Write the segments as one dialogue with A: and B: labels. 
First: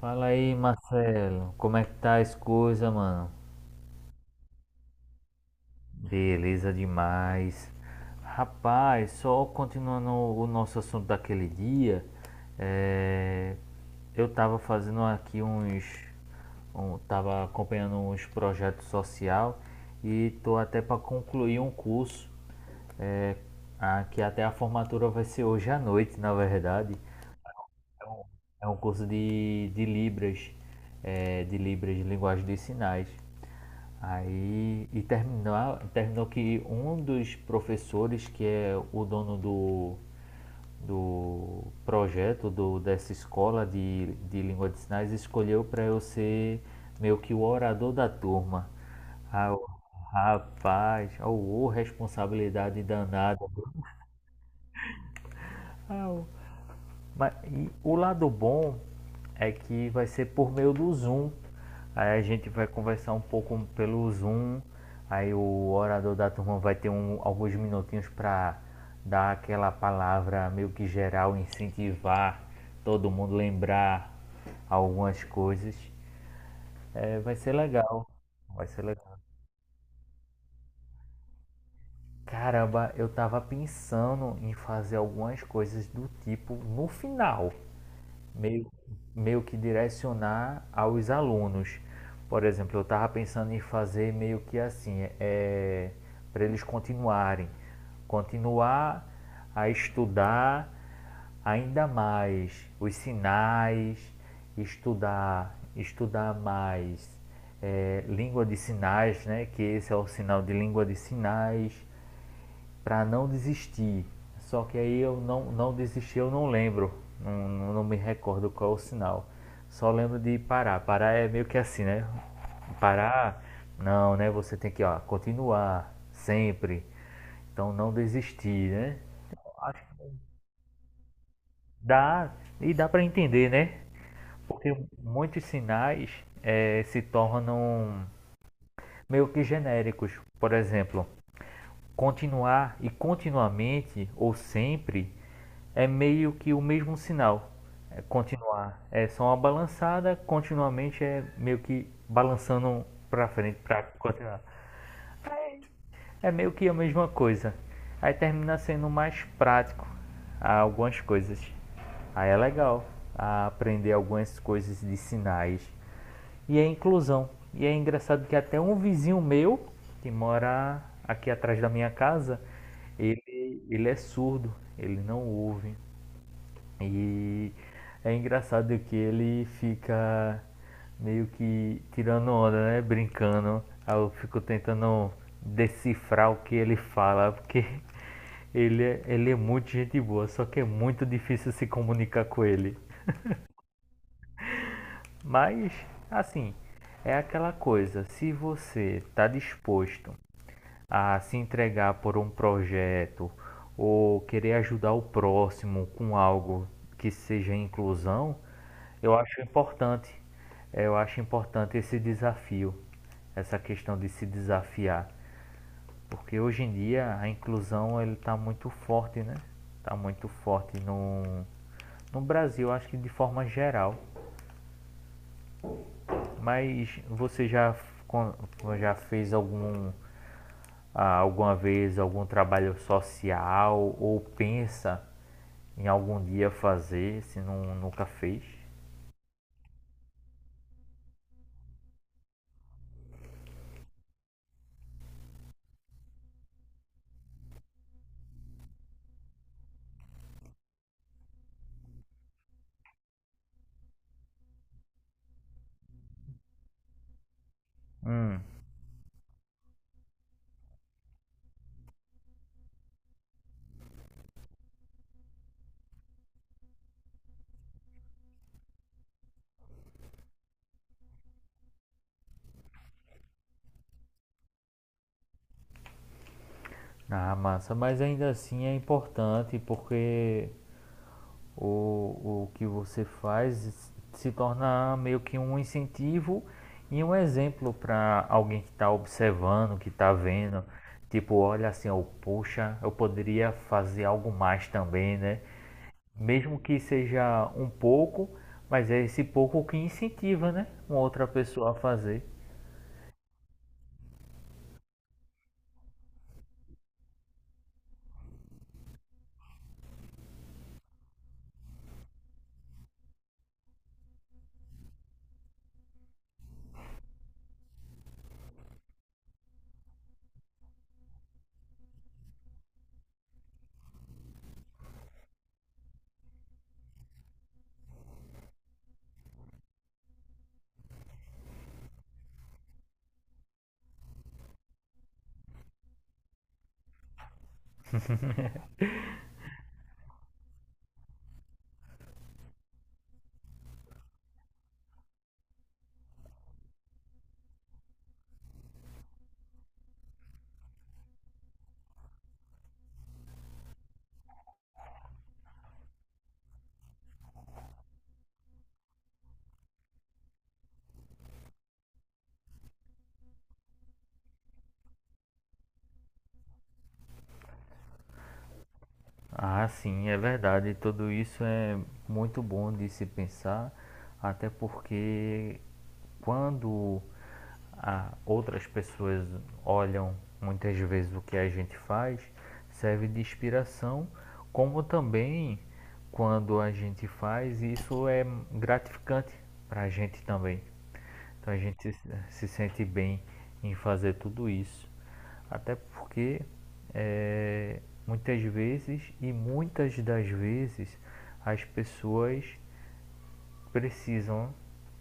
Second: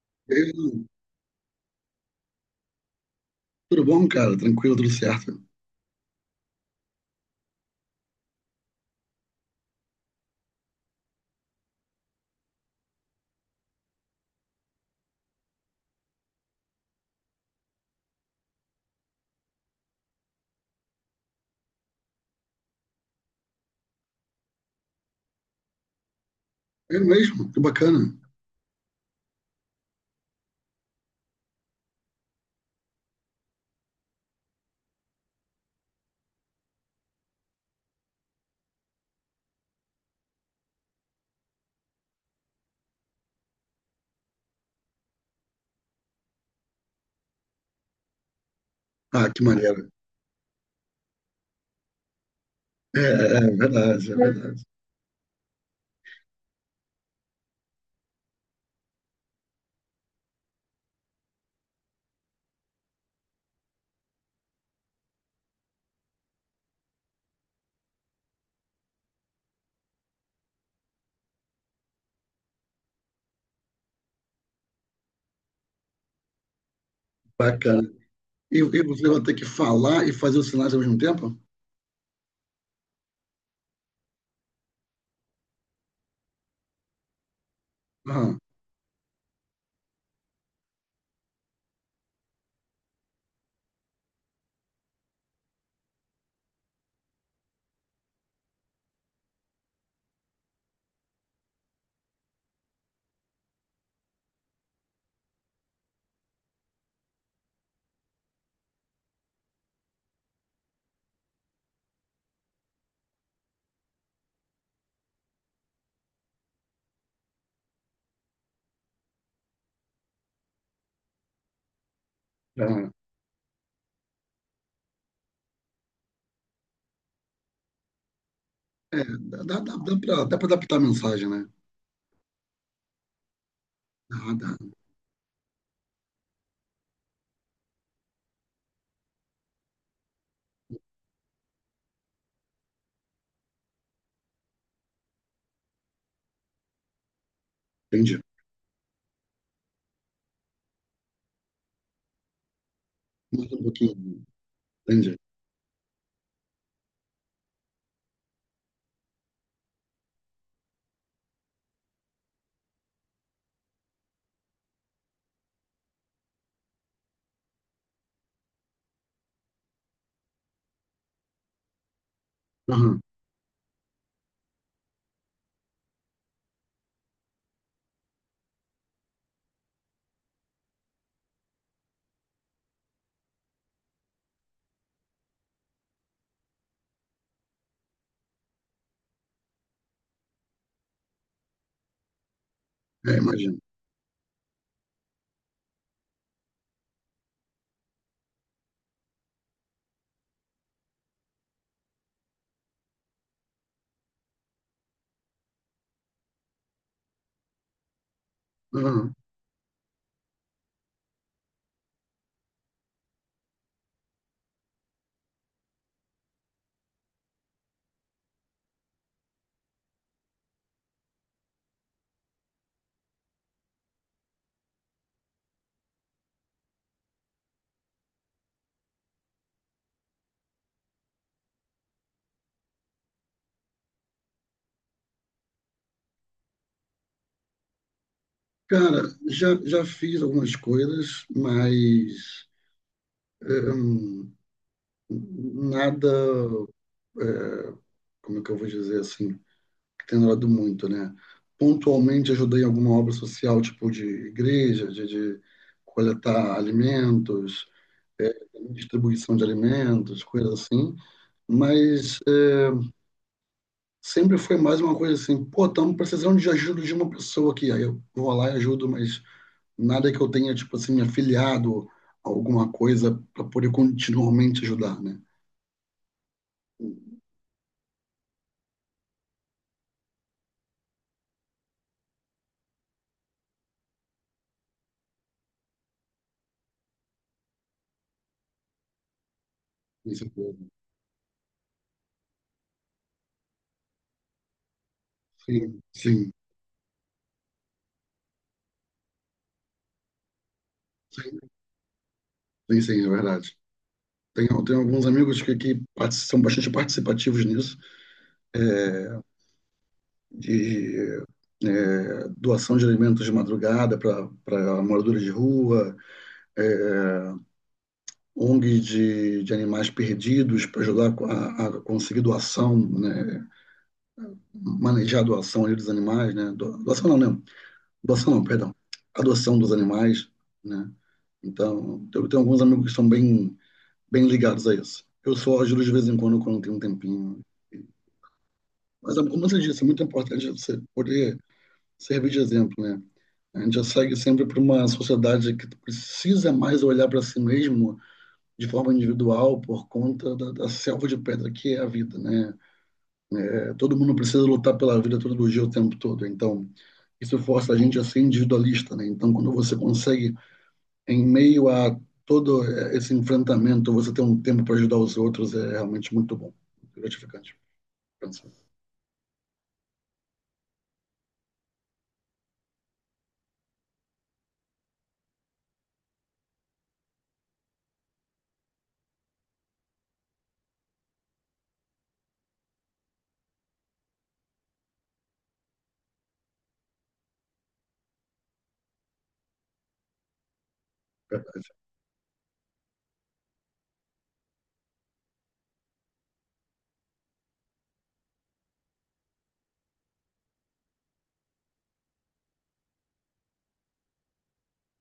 A: Fala aí,
B: Eu,
A: Marcelo. Como é que tá as coisas, mano?
B: tudo bom, cara? Tranquilo, tudo certo.
A: Beleza demais. Rapaz, só continuando o nosso assunto daquele dia, é, eu tava fazendo aqui uns, tava acompanhando uns projetos social e tô até para concluir um curso, que até a formatura vai ser hoje à noite, na verdade.
B: É mesmo, que bacana.
A: Então, é um curso de Libras, de Libras, de Linguagem dos Sinais. Aí, e terminou que um dos professores, que é o dono do projeto dessa escola de língua de sinais, escolheu para eu ser meio que o orador da turma.
B: Ah, que
A: Ah, o-
B: maneiro.
A: Rapaz, oh, responsabilidade
B: É,
A: danada.
B: é verdade, é verdade.
A: Ah, mas, e o lado bom é que vai ser por meio do Zoom. Aí a gente vai conversar um pouco pelo Zoom. Aí o orador da turma vai ter alguns minutinhos para dar aquela palavra meio que geral, incentivar todo mundo lembrar algumas coisas. É, vai ser
B: Bacana.
A: legal.
B: E,
A: Vai
B: e
A: ser
B: você vai
A: legal.
B: ter que falar e fazer os sinais ao mesmo tempo?
A: Caramba, eu tava pensando em fazer algumas coisas do tipo no final.
B: Ah,
A: meio, meio que direcionar aos alunos. Por exemplo, eu estava pensando em fazer meio que assim, para eles continuarem, continuar a estudar ainda mais os sinais, estudar mais língua de sinais, né? Que esse é o sinal de língua de sinais para não desistir. Só que aí eu não desisti, eu não lembro, não me recordo qual é o sinal. Só lembro de parar. Parar é meio que assim, né?
B: ah,
A: Parar, não, né? Você tem que, ó, continuar sempre. Então não desistir, né?
B: é, dá,
A: Então,
B: dá, dá,
A: acho
B: dá
A: que
B: pra, dá pra adaptar a mensagem, né?
A: dá e dá para entender, né?
B: Ah, dá.
A: Porque muitos sinais se tornam meio que genéricos. Por exemplo, continuar e continuamente ou sempre é meio que o mesmo sinal. É,
B: Entendi.
A: continuar é só uma balançada, continuamente é meio que balançando para
B: Muda
A: frente
B: um
A: para
B: pouquinho.
A: continuar.
B: Entendi.
A: É meio que a mesma coisa. Aí termina sendo mais prático algumas coisas. Aí é legal aprender algumas coisas de sinais e a inclusão. E é engraçado que até um vizinho meu, que mora aqui atrás da minha casa,
B: Aham.
A: ele é surdo, ele não ouve. E é engraçado que ele fica meio que tirando onda, né? Brincando. Aí eu fico tentando decifrar o que ele fala, porque ele é muito gente boa, só que é muito difícil se comunicar com ele.
B: É, imagino.
A: Mas, assim, é aquela coisa, se você está disposto a se entregar por um projeto ou querer ajudar o próximo com algo que seja inclusão,
B: Aham.
A: eu acho importante. Eu acho importante esse desafio, essa questão de se desafiar, porque hoje em dia a inclusão ele está muito forte, né? Está muito forte no Brasil, acho que de forma geral. Mas você já fez algum, alguma vez algum trabalho social ou pensa em algum dia fazer, se não, nunca fez?
B: Cara, já fiz algumas coisas, mas nada, como é que eu vou dizer assim? Tenho orado muito, né? Pontualmente ajudei em alguma obra social, tipo de igreja, de coletar alimentos, é,
A: Hum,
B: distribuição de alimentos, coisas assim, mas sempre foi mais uma coisa assim, pô, estamos precisando de ajuda de uma pessoa aqui, aí eu vou lá e ajudo, mas nada que eu tenha, tipo assim, me afiliado a alguma coisa para poder continuamente ajudar, né?
A: ah, massa, mas ainda assim é importante porque o que você faz se torna meio que um incentivo e um exemplo para alguém que está observando, que está
B: Isso é
A: vendo.
B: tudo.
A: Tipo, olha assim, oh, poxa, eu poderia fazer algo mais também, né?
B: Sim, sim,
A: Mesmo que seja um pouco, mas é esse pouco que incentiva, né? Uma outra pessoa a fazer.
B: sim, sim, é verdade. Tenho alguns amigos que são bastante participativos nisso, de doação de alimentos de madrugada para moradores de rua, é, ONG de animais perdidos para ajudar a conseguir doação, né, manejar a doação dos animais, né, doação não, não, doação não, perdão, adoção dos animais, né, então eu tenho alguns amigos que estão bem, bem ligados a isso. Eu só ajudo de vez em quando, quando tem um tempinho. Mas, como você disse, é muito importante você poder servir de exemplo, né? A gente já segue sempre para uma sociedade que precisa mais olhar para si mesmo de forma individual por conta da selva de pedra que é a vida, né? É, todo mundo precisa lutar pela vida todo dia, o tempo todo. Então, isso força a gente a ser individualista, né? Então, quando você consegue, em meio a todo esse enfrentamento, você ter um tempo para ajudar os outros, é realmente muito bom, gratificante. Então.
A: Ah, sim, é verdade. Tudo isso é muito bom de se pensar, até porque quando outras pessoas olham muitas vezes o que a gente faz, serve de inspiração, como também quando a gente faz, isso é gratificante para a gente também.
B: É,
A: Então a gente se sente bem em fazer tudo isso. Até porque é, muitas vezes e muitas das vezes as pessoas precisam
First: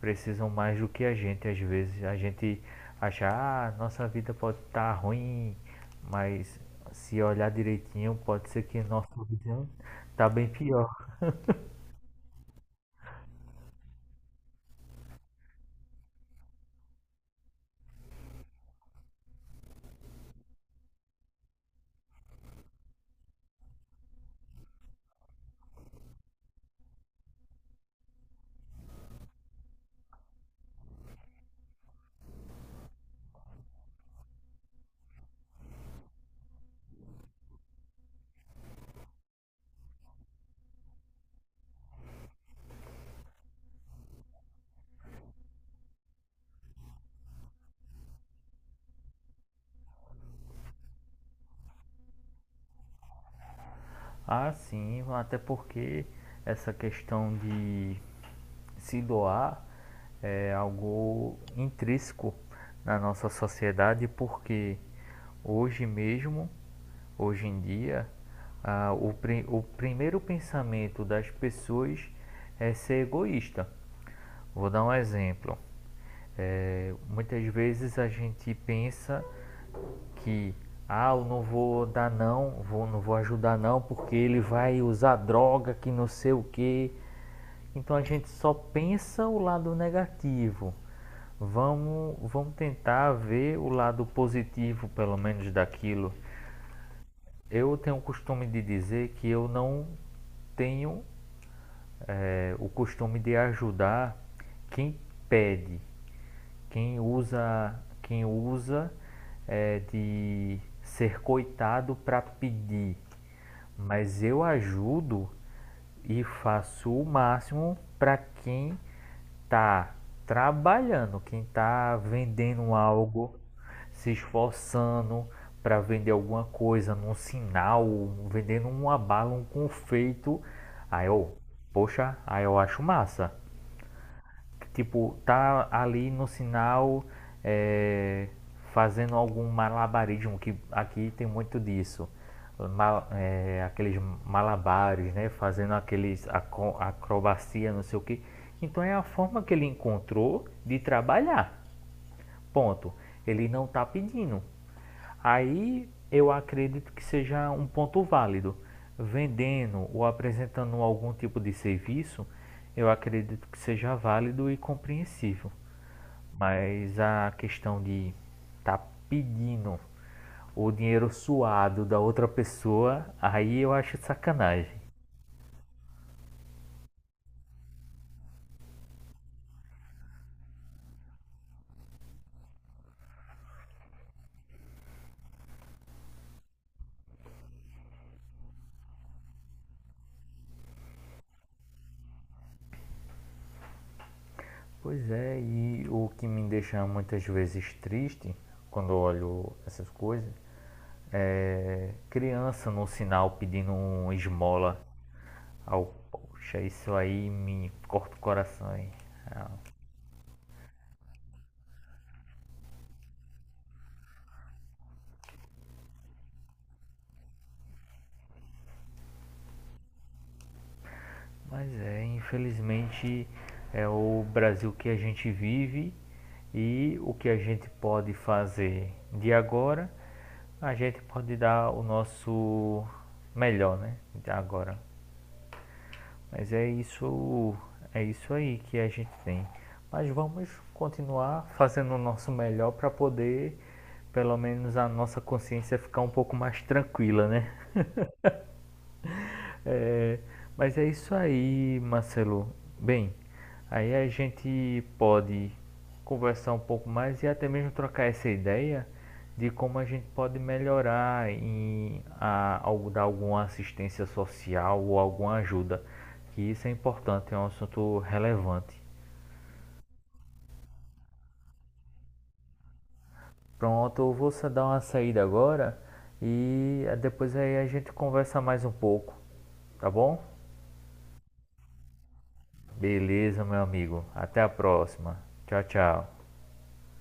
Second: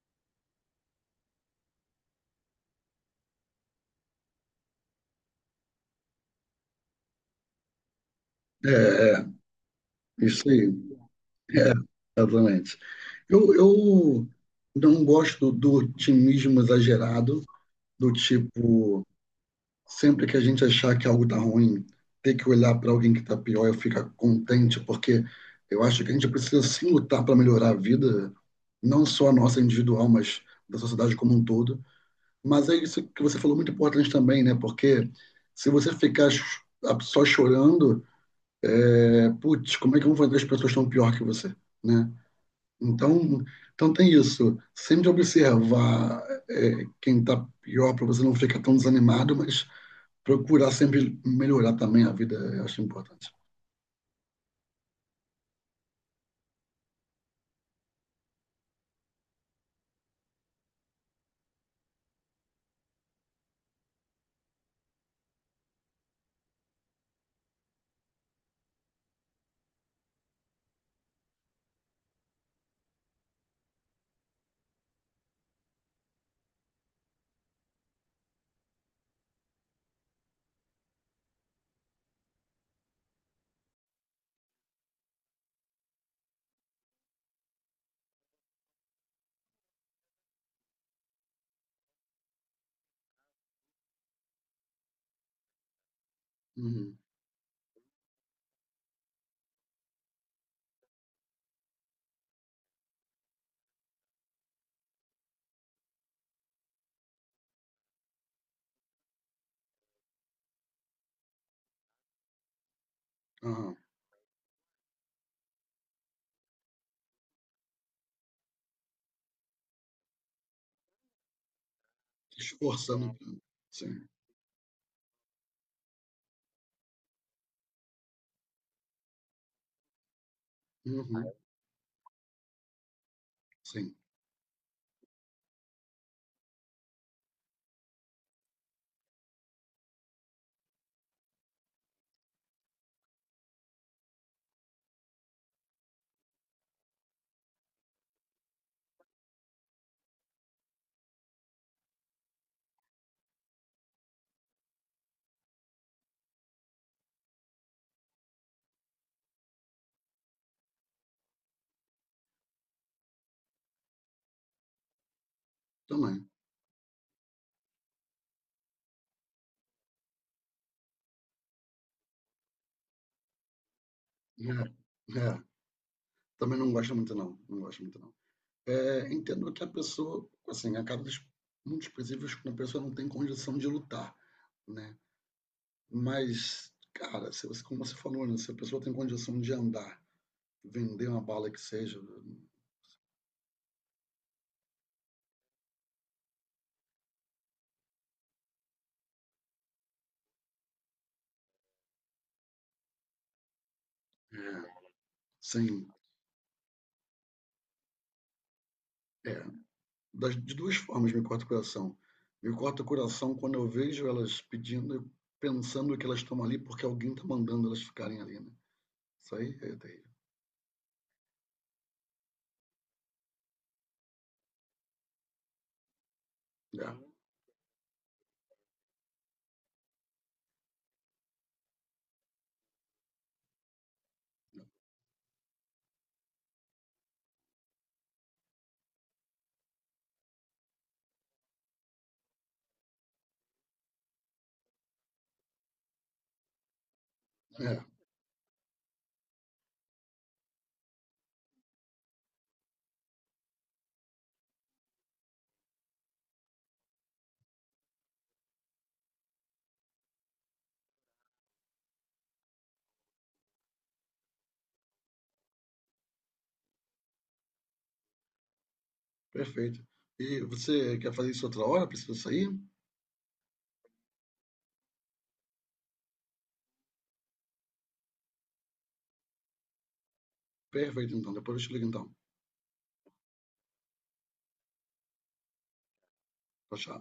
A: precisam mais do que a gente, às vezes a gente acha, ah, nossa vida pode estar ruim, mas se olhar direitinho pode ser
B: é,
A: que nossa
B: é,
A: vida está
B: isso
A: bem
B: aí.
A: pior.
B: É, exatamente. Eu não gosto do otimismo exagerado, do tipo, sempre que a gente achar que algo tá ruim, ter que olhar para alguém que tá pior e ficar contente, porque eu acho que a gente precisa sim lutar para melhorar a vida, não só a nossa individual, mas da sociedade como um todo. Mas é isso que você falou, muito importante também, né? Porque se você ficar só chorando, putz, como é que vão fazer as pessoas tão pior que você, né? Então, então tem isso. Sempre observar quem está pior para você não ficar tão desanimado, mas procurar sempre melhorar também a vida, eu acho importante.
A: Ah, sim, até porque essa questão de se doar é algo intrínseco na nossa sociedade, porque hoje mesmo, hoje em dia, o primeiro pensamento das pessoas é ser egoísta. Vou dar um exemplo. É, muitas vezes a gente pensa que, ah, eu não vou dar não, não vou ajudar não, porque ele vai usar droga, que não sei o que. Então a gente só pensa o lado negativo. Vamos tentar ver o lado positivo, pelo menos daquilo.
B: Uhum.
A: Eu tenho o costume de dizer que eu não tenho o costume de ajudar quem pede. Quem usa, quem usa de ser coitado para pedir,
B: Aham.
A: mas eu ajudo e faço o máximo para quem está trabalhando, quem está vendendo
B: Esforçando.
A: algo,
B: Sim.
A: se esforçando para vender alguma coisa, num sinal, vendendo uma bala, um confeito. Aí
B: Uhum.
A: eu, poxa, aí eu acho massa,
B: Sim.
A: tipo, tá ali no sinal é, fazendo algum malabarismo, que aqui tem muito disso. Aqueles malabares, né? Fazendo aqueles acrobacia, não sei o que. Então é a forma que ele encontrou de trabalhar. Ponto. Ele não está pedindo. Aí eu acredito que seja um ponto válido. Vendendo ou apresentando algum tipo de serviço, eu acredito que seja válido e compreensível.
B: Também.
A: Mas a questão de tá pedindo o dinheiro suado da outra pessoa, aí eu acho sacanagem.
B: É. É. Também não gosto muito, não. Não gosto muito, não. É, entendo que a pessoa, assim, acaba casos muito específicos quando a pessoa não tem condição de lutar, né? Mas, cara, se você, como você falou, né? Se a pessoa tem condição de andar, vender uma bala que seja,
A: Pois é, e o que me deixa muitas vezes triste quando eu olho essas coisas criança no sinal pedindo um
B: é,
A: esmola.
B: sem.
A: Ao, poxa, isso aí me corta o coração. Hein?
B: É, das, de duas formas me corta o coração. Me corta o coração quando eu vejo elas pedindo, pensando que elas estão ali porque alguém está mandando elas ficarem ali, né? Isso aí é terrível.
A: Mas é, infelizmente, é o Brasil que a gente vive e o que a gente pode fazer de agora, a gente pode dar o nosso melhor, né? De agora. Mas é isso aí que a gente tem. Mas vamos continuar fazendo o nosso melhor para poder, pelo menos a nossa consciência ficar um pouco mais tranquila, né?
B: É, é,
A: É, mas é isso aí, Marcelo. Bem, aí a gente pode conversar um pouco mais e até mesmo trocar essa ideia de como a gente pode melhorar dar alguma assistência social ou alguma ajuda, que isso é importante, é um assunto relevante.
B: perfeito. E você quer fazer isso outra hora? Precisa sair?
A: Pronto, eu vou só dar uma saída agora e depois aí a gente conversa mais um pouco, tá bom?
B: Perfeito, então. Depois eu te ligo, então.
A: Beleza, meu amigo. Até a próxima. Tchau, tchau.
B: Tchau, tchau.